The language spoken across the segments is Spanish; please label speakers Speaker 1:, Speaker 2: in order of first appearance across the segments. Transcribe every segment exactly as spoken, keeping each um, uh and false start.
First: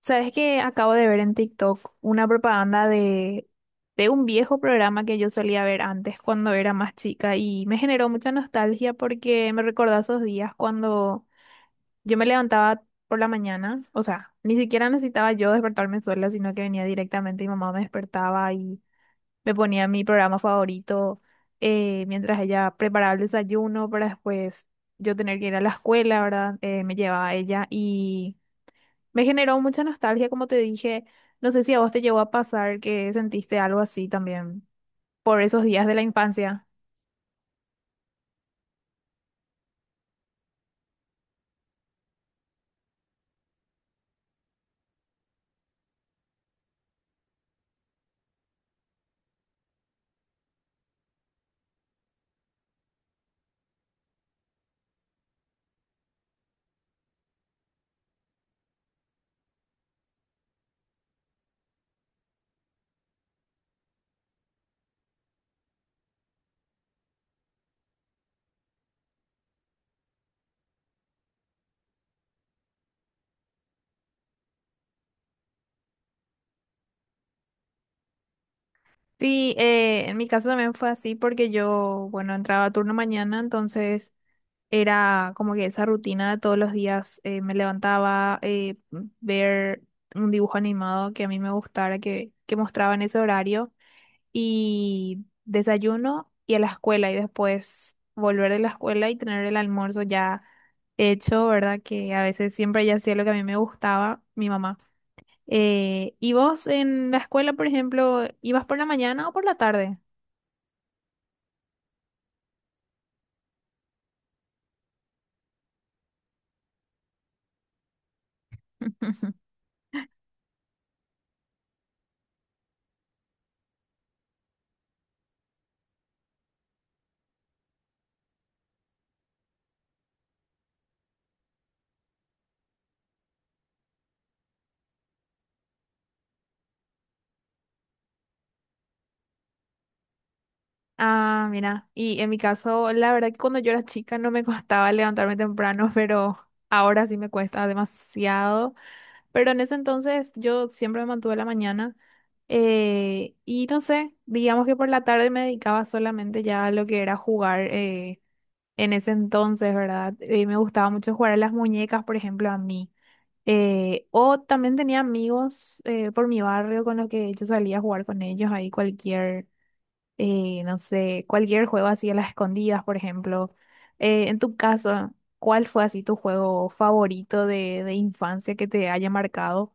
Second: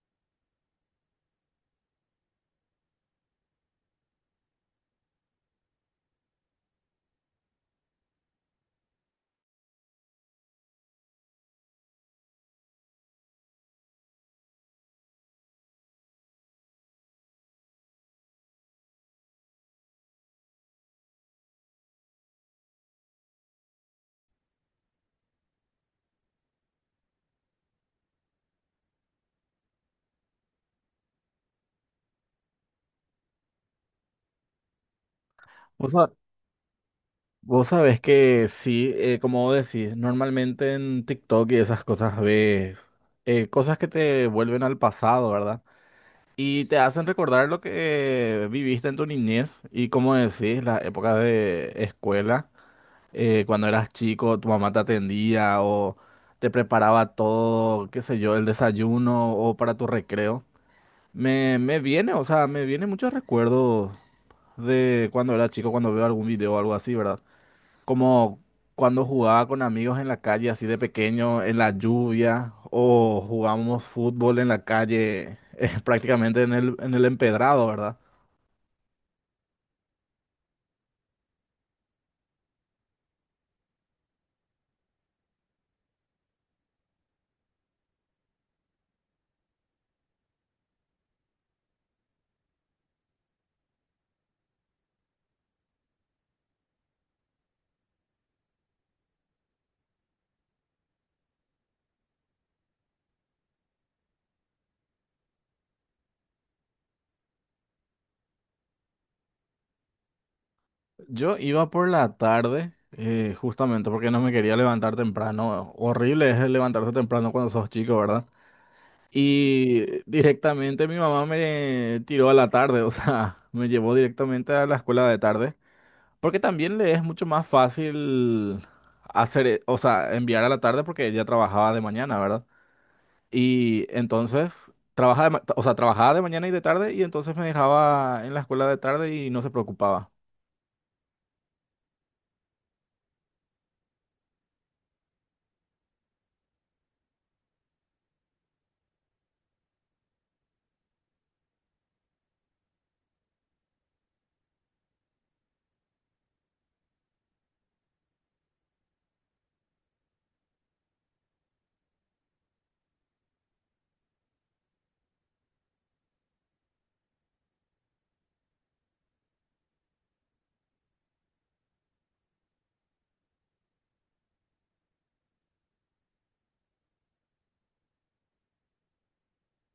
Speaker 1: Sabes que acabo de ver en TikTok una propaganda de, de un viejo programa que yo solía ver antes cuando era más chica y me generó mucha nostalgia porque me recordó a esos días cuando yo me levantaba por la mañana. O sea, ni siquiera necesitaba yo despertarme sola, sino que venía directamente, mi mamá me despertaba y me ponía mi programa favorito eh, mientras ella preparaba el desayuno para después yo tener que ir a la escuela, ¿verdad? Eh, me llevaba ella y... Me generó mucha nostalgia, como te dije. No sé si a vos te llegó a pasar que sentiste algo así también por esos días
Speaker 2: Vos,
Speaker 1: de la
Speaker 2: sa-
Speaker 1: infancia.
Speaker 2: vos sabés que sí, eh, como vos decís, normalmente en TikTok y esas cosas ves eh, cosas que te vuelven al pasado, ¿verdad? Y te hacen recordar lo que viviste en tu niñez y como decís, las épocas de escuela, eh, cuando eras chico, tu mamá te atendía o te preparaba todo, qué sé yo, el desayuno o para tu recreo. Me, me viene, o sea, me vienen muchos recuerdos de cuando era chico, cuando veo algún video o algo así, ¿verdad? Como cuando jugaba con amigos en la calle, así de pequeño, en la lluvia, o jugábamos fútbol en la calle, eh, prácticamente en el, en el empedrado, ¿verdad?
Speaker 1: Sí, eh, en mi caso también fue así porque yo, bueno, entraba a turno mañana, entonces era como que esa rutina de todos los días. Eh, me levantaba eh, ver un dibujo animado que a mí me gustara, que, que mostraba en ese horario. Y desayuno y a la escuela y después volver de la escuela y tener el almuerzo ya hecho, ¿verdad? Que a veces siempre ya hacía lo que a mí me gustaba, mi mamá. Eh, ¿y vos en la escuela, por ejemplo, ibas por la mañana o por la tarde?
Speaker 2: Yo iba por la tarde, eh, justamente porque no me quería levantar temprano. Horrible es el levantarse temprano cuando sos chico, ¿verdad? Y directamente mi mamá me tiró a la tarde, o sea, me llevó directamente a la escuela de tarde. Porque también le es mucho más fácil hacer, eh, o sea, enviar a la tarde porque ella trabajaba de mañana, ¿verdad? Y entonces trabajaba de, ma- o sea, trabajaba de mañana y de tarde y entonces me dejaba en la escuela de tarde y no se preocupaba.
Speaker 1: Ah, mira, y en mi caso, la verdad que cuando yo era chica no me costaba levantarme temprano, pero ahora sí me cuesta demasiado. Pero en ese entonces yo siempre me mantuve la mañana, eh, y no sé, digamos que por la tarde me dedicaba solamente ya a lo que era jugar, eh, en ese entonces, ¿verdad? Eh, me gustaba mucho jugar a las muñecas, por ejemplo, a mí. Eh, o también tenía amigos, eh, por mi barrio con los que yo salía a jugar con ellos ahí cualquier, eh, no sé, cualquier juego así a las escondidas, por ejemplo. Eh, en tu caso, ¿cuál fue así tu juego favorito de, de infancia que te haya marcado?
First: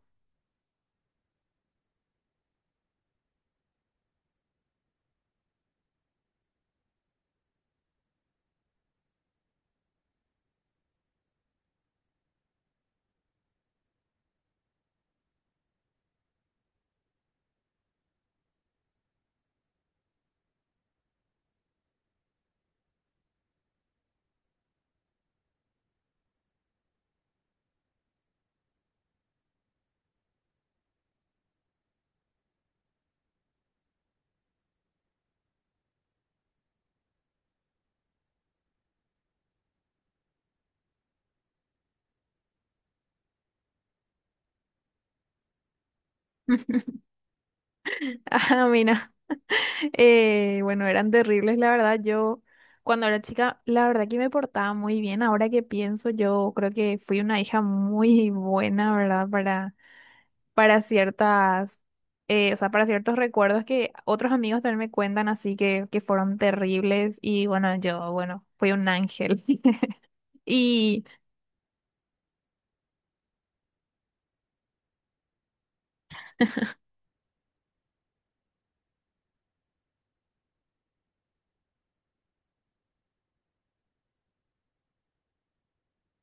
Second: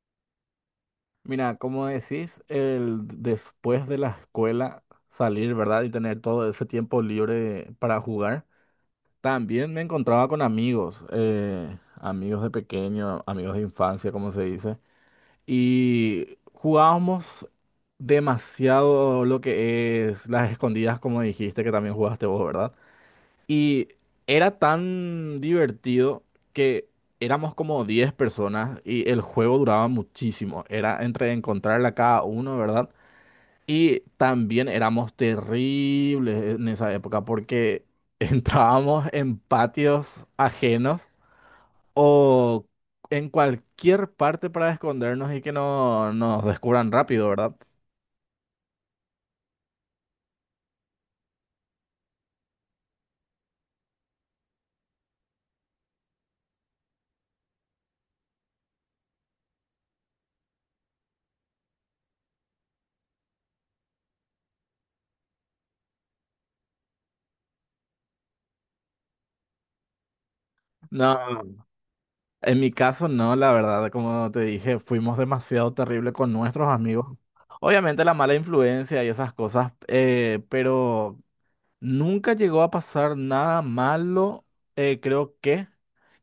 Speaker 2: Mira, como decís, el después de la escuela salir, ¿verdad? Y tener todo ese tiempo libre para jugar. También me encontraba con amigos, eh, amigos de pequeño, amigos de infancia, como se dice. Y jugábamos demasiado lo que es las escondidas, como dijiste, que también jugaste vos, ¿verdad? Y era tan divertido que éramos como diez personas y el juego duraba muchísimo. Era entre encontrarla a cada uno, ¿verdad? Y también éramos terribles en esa época porque entrábamos en patios ajenos o en cualquier parte para escondernos y que no nos descubran rápido, ¿verdad?
Speaker 1: Ah, mira, eh, bueno, eran terribles, la verdad. Yo, cuando era chica, la verdad que me portaba muy bien. Ahora que pienso, yo creo que fui una hija muy buena, ¿verdad? Para, para ciertas, eh, o sea, para ciertos recuerdos que otros amigos también me cuentan, así que, que fueron terribles. Y bueno, yo, bueno, fui un ángel. Y
Speaker 2: No, en mi caso no, la verdad, como te dije, fuimos demasiado terrible con nuestros amigos. Obviamente la mala influencia y esas cosas, eh, pero nunca llegó a pasar nada malo, eh, creo que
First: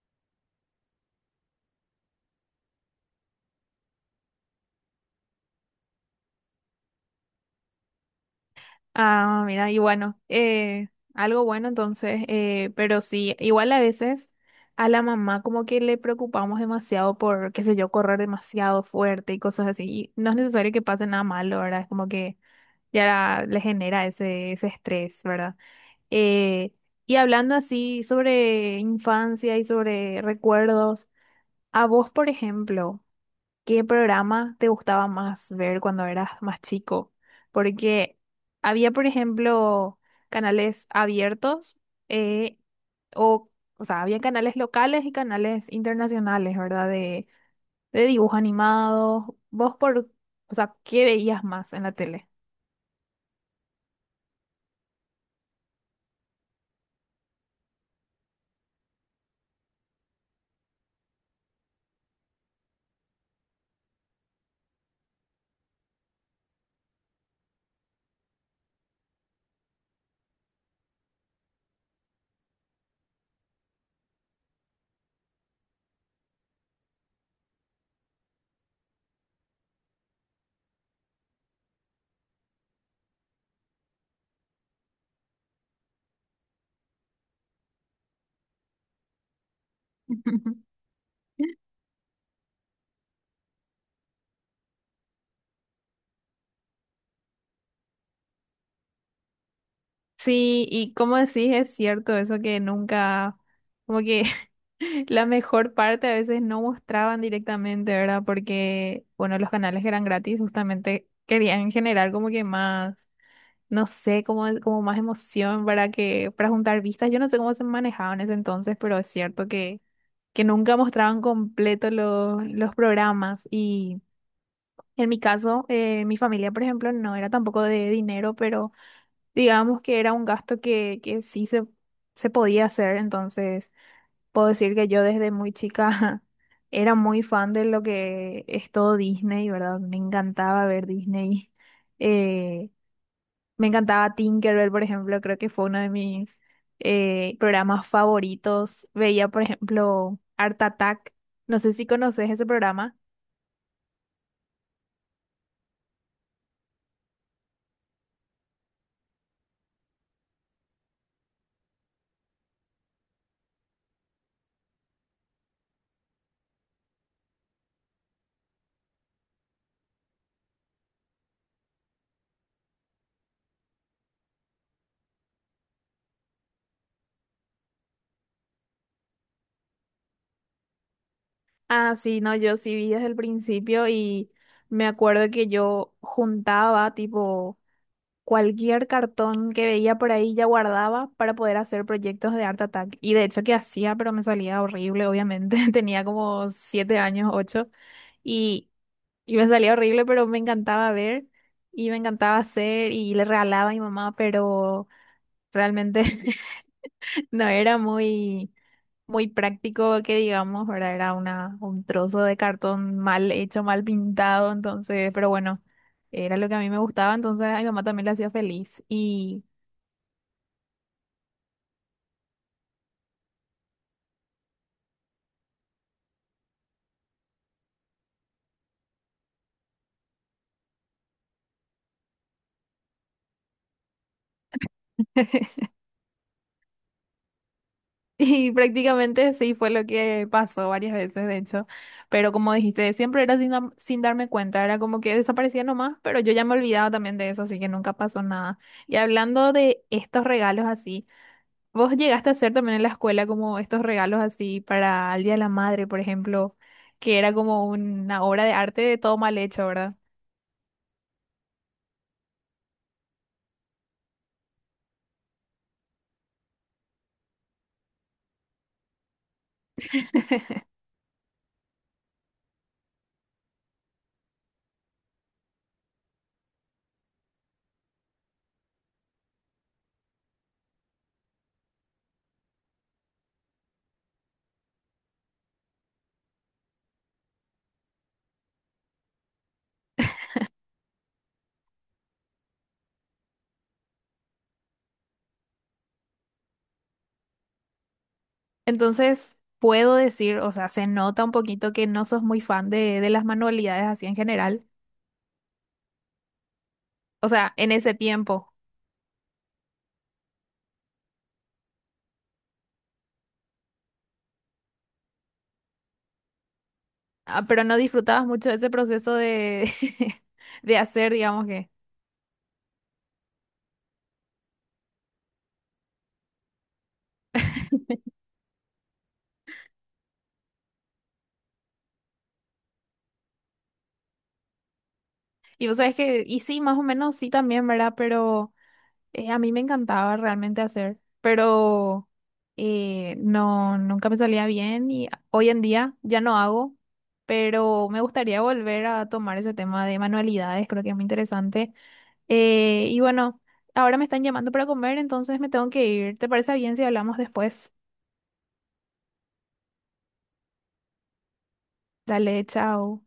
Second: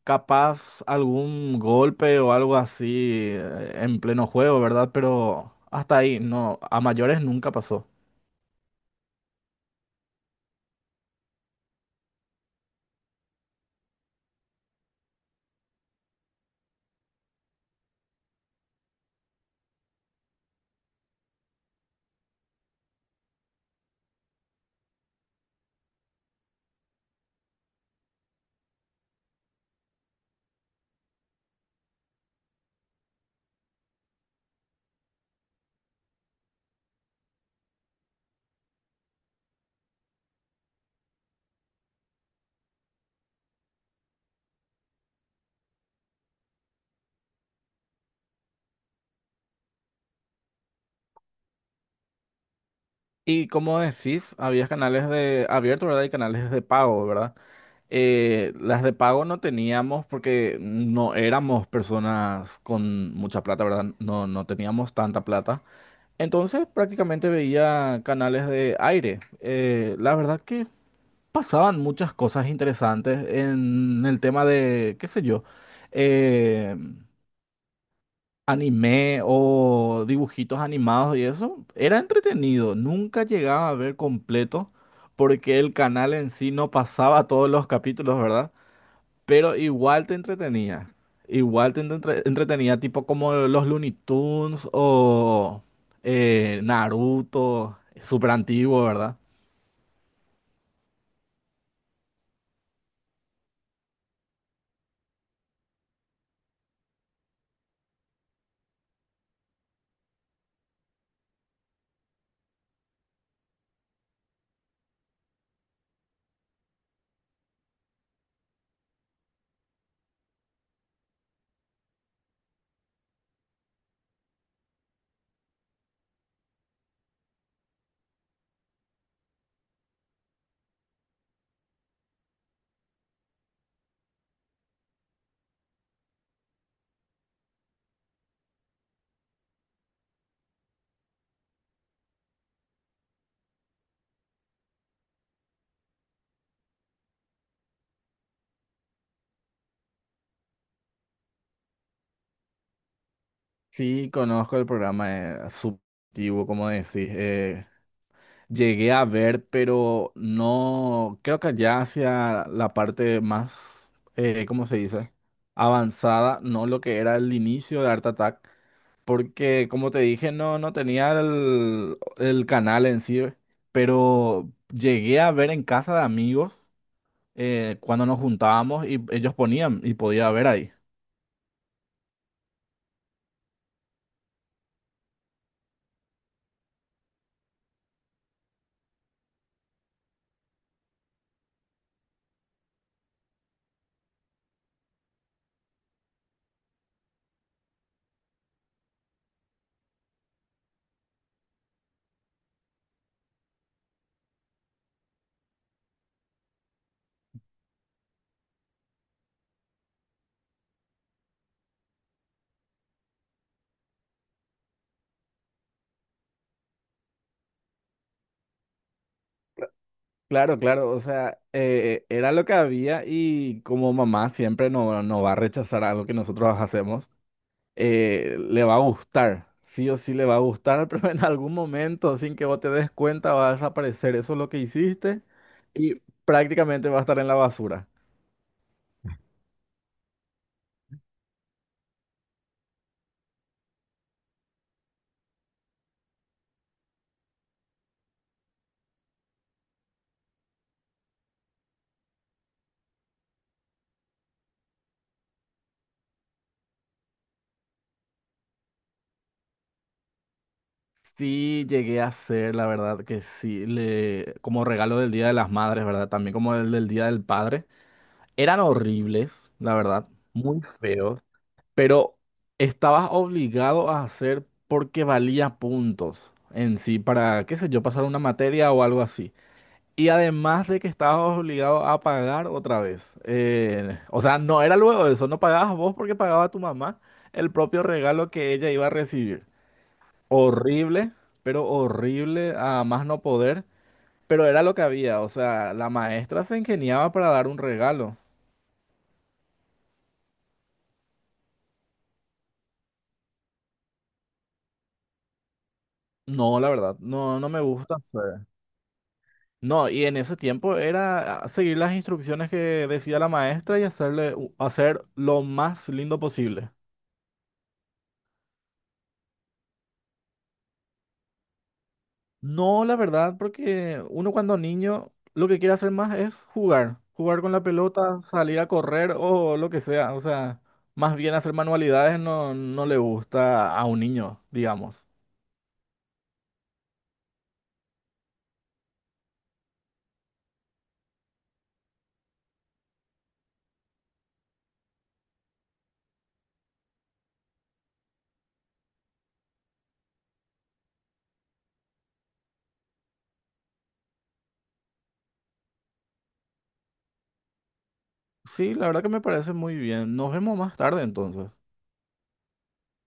Speaker 2: capaz algún golpe o algo así eh, en pleno juego, ¿verdad? Pero hasta ahí, no, a mayores nunca pasó.
Speaker 1: ah, mira, y bueno, eh, algo bueno entonces, eh, pero sí, igual a veces a la mamá como que le preocupamos demasiado por, qué sé yo, correr demasiado fuerte y cosas así. Y no es necesario que pase nada malo, ¿verdad? Es como que ya le genera ese, ese estrés, ¿verdad? Eh, y hablando así sobre infancia y sobre recuerdos, a vos, por ejemplo. ¿Qué programa te gustaba más ver cuando eras más chico? Porque había, por ejemplo, canales abiertos, eh, o, o sea, había canales locales y canales internacionales, ¿verdad? De, de dibujos animados. ¿Vos por, o sea, qué veías más en la tele?
Speaker 2: Y como decís, había canales de abierto, ¿verdad? Y canales de pago, ¿verdad? Eh, las de pago no teníamos porque no éramos personas con mucha plata, ¿verdad? No, no teníamos tanta plata. Entonces prácticamente veía canales de aire. Eh, la verdad que pasaban muchas cosas interesantes en el tema de, qué sé yo. eh, Anime o dibujitos animados y eso, era entretenido. Nunca llegaba a ver completo porque el canal en sí no pasaba todos los capítulos, ¿verdad? Pero igual te entretenía. Igual te entre- entretenía, tipo como los Looney Tunes o eh, Naruto, súper antiguo, ¿verdad?
Speaker 1: Sí, y como decís, es cierto eso que nunca, como que la mejor parte a veces no mostraban directamente, ¿verdad? Porque, bueno, los canales que eran gratis justamente querían generar como que más, no sé, como, como más emoción para que, para juntar vistas. Yo no sé cómo se manejaban en ese entonces, pero es cierto que, que nunca mostraban completo los, los programas. Y en mi caso, eh, mi familia, por ejemplo, no era tampoco de dinero, pero digamos que era un gasto que, que sí se, se podía hacer, entonces puedo decir que yo desde muy chica era muy fan de lo que es todo Disney, ¿verdad? Me encantaba ver Disney. Eh, Me encantaba Tinkerbell, por ejemplo, creo que fue uno de mis eh, programas favoritos. Veía, por ejemplo, Art Attack. No sé si conoces ese programa.
Speaker 2: Sí, conozco el programa, eh, sub- antiguo, como decís. eh, Llegué a ver, pero no, creo que ya hacia la parte más, eh, ¿cómo se dice? Avanzada, no lo que era el inicio de Art Attack, porque como te dije, no, no tenía el, el canal en sí, pero llegué a ver en casa de amigos eh, cuando nos juntábamos y ellos ponían y podía ver ahí.
Speaker 1: Ah, sí, no, yo sí vi desde el principio y me acuerdo que yo juntaba tipo cualquier cartón que veía por ahí ya guardaba para poder hacer proyectos de Art Attack. Y de hecho que hacía, pero me salía horrible, obviamente. Tenía como siete años, ocho. Y, y me salía horrible, pero me encantaba ver y me encantaba hacer y le regalaba a mi mamá, pero realmente no era muy, muy práctico que digamos, ¿verdad? Era una, un trozo de cartón mal hecho, mal pintado, entonces, pero bueno, era lo que a mí me gustaba, entonces a mi mamá también le hacía feliz. Y
Speaker 2: Claro, claro, o sea, eh, era lo que había y como mamá siempre no, no va a rechazar algo que nosotros hacemos. Eh, le va a gustar. Sí o sí le va a gustar, pero en algún momento, sin que vos te des cuenta, va a desaparecer. Eso es lo que hiciste y prácticamente va a estar en la basura.
Speaker 1: y prácticamente sí fue lo que pasó varias veces, de hecho. Pero como dijiste, siempre era sin, dam- sin darme cuenta, era como que desaparecía nomás, pero yo ya me olvidaba también de eso, así que nunca pasó nada. Y hablando de estos regalos así, ¿vos llegaste a hacer también en la escuela como estos regalos así para el Día de la Madre, por ejemplo, que era como una obra de arte de todo mal hecho, ¿verdad?
Speaker 2: Sí, llegué a hacer, la verdad que sí, le, como regalo del Día de las Madres, ¿verdad? También como el del Día del Padre. Eran horribles, la verdad, muy feos, pero estabas obligado a hacer porque valía puntos en sí para, qué sé yo, pasar una materia o algo así. Y además de que estabas obligado a pagar otra vez. Eh, o sea, no era luego de eso, no pagabas vos porque pagaba tu mamá el propio regalo que ella iba a recibir. Horrible, pero horrible a más no poder. Pero era lo que había, o sea, la maestra se ingeniaba para dar un regalo.
Speaker 1: Entonces, puedo decir, o sea, se nota un poquito que no sos muy fan de, de las manualidades así en general.
Speaker 2: No, la verdad,
Speaker 1: O
Speaker 2: no, no
Speaker 1: sea,
Speaker 2: me
Speaker 1: en ese
Speaker 2: gusta hacer.
Speaker 1: tiempo.
Speaker 2: No, y en ese tiempo era ah, seguir las instrucciones que decía la maestra y hacerle, hacer lo más lindo posible.
Speaker 1: Ah, pero no disfrutabas mucho ese proceso de, de hacer, digamos que.
Speaker 2: No, la verdad, porque uno cuando niño lo que quiere hacer más es jugar, jugar con la pelota, salir a correr o lo que sea. O sea, más bien hacer manualidades no, no le gusta a un niño, digamos.
Speaker 1: Y vos sabés que, y sí, más o menos sí también, ¿verdad? Pero eh, a mí me encantaba realmente hacer, pero eh, no, nunca me salía bien y hoy en día ya no hago, pero me gustaría volver a tomar ese tema de manualidades, creo que es muy interesante. Eh, y bueno, ahora me están llamando para comer, entonces me tengo que ir. ¿Te parece bien si hablamos después?
Speaker 2: Sí, la verdad que me parece muy bien. Nos vemos más tarde entonces.
Speaker 1: Dale, chao.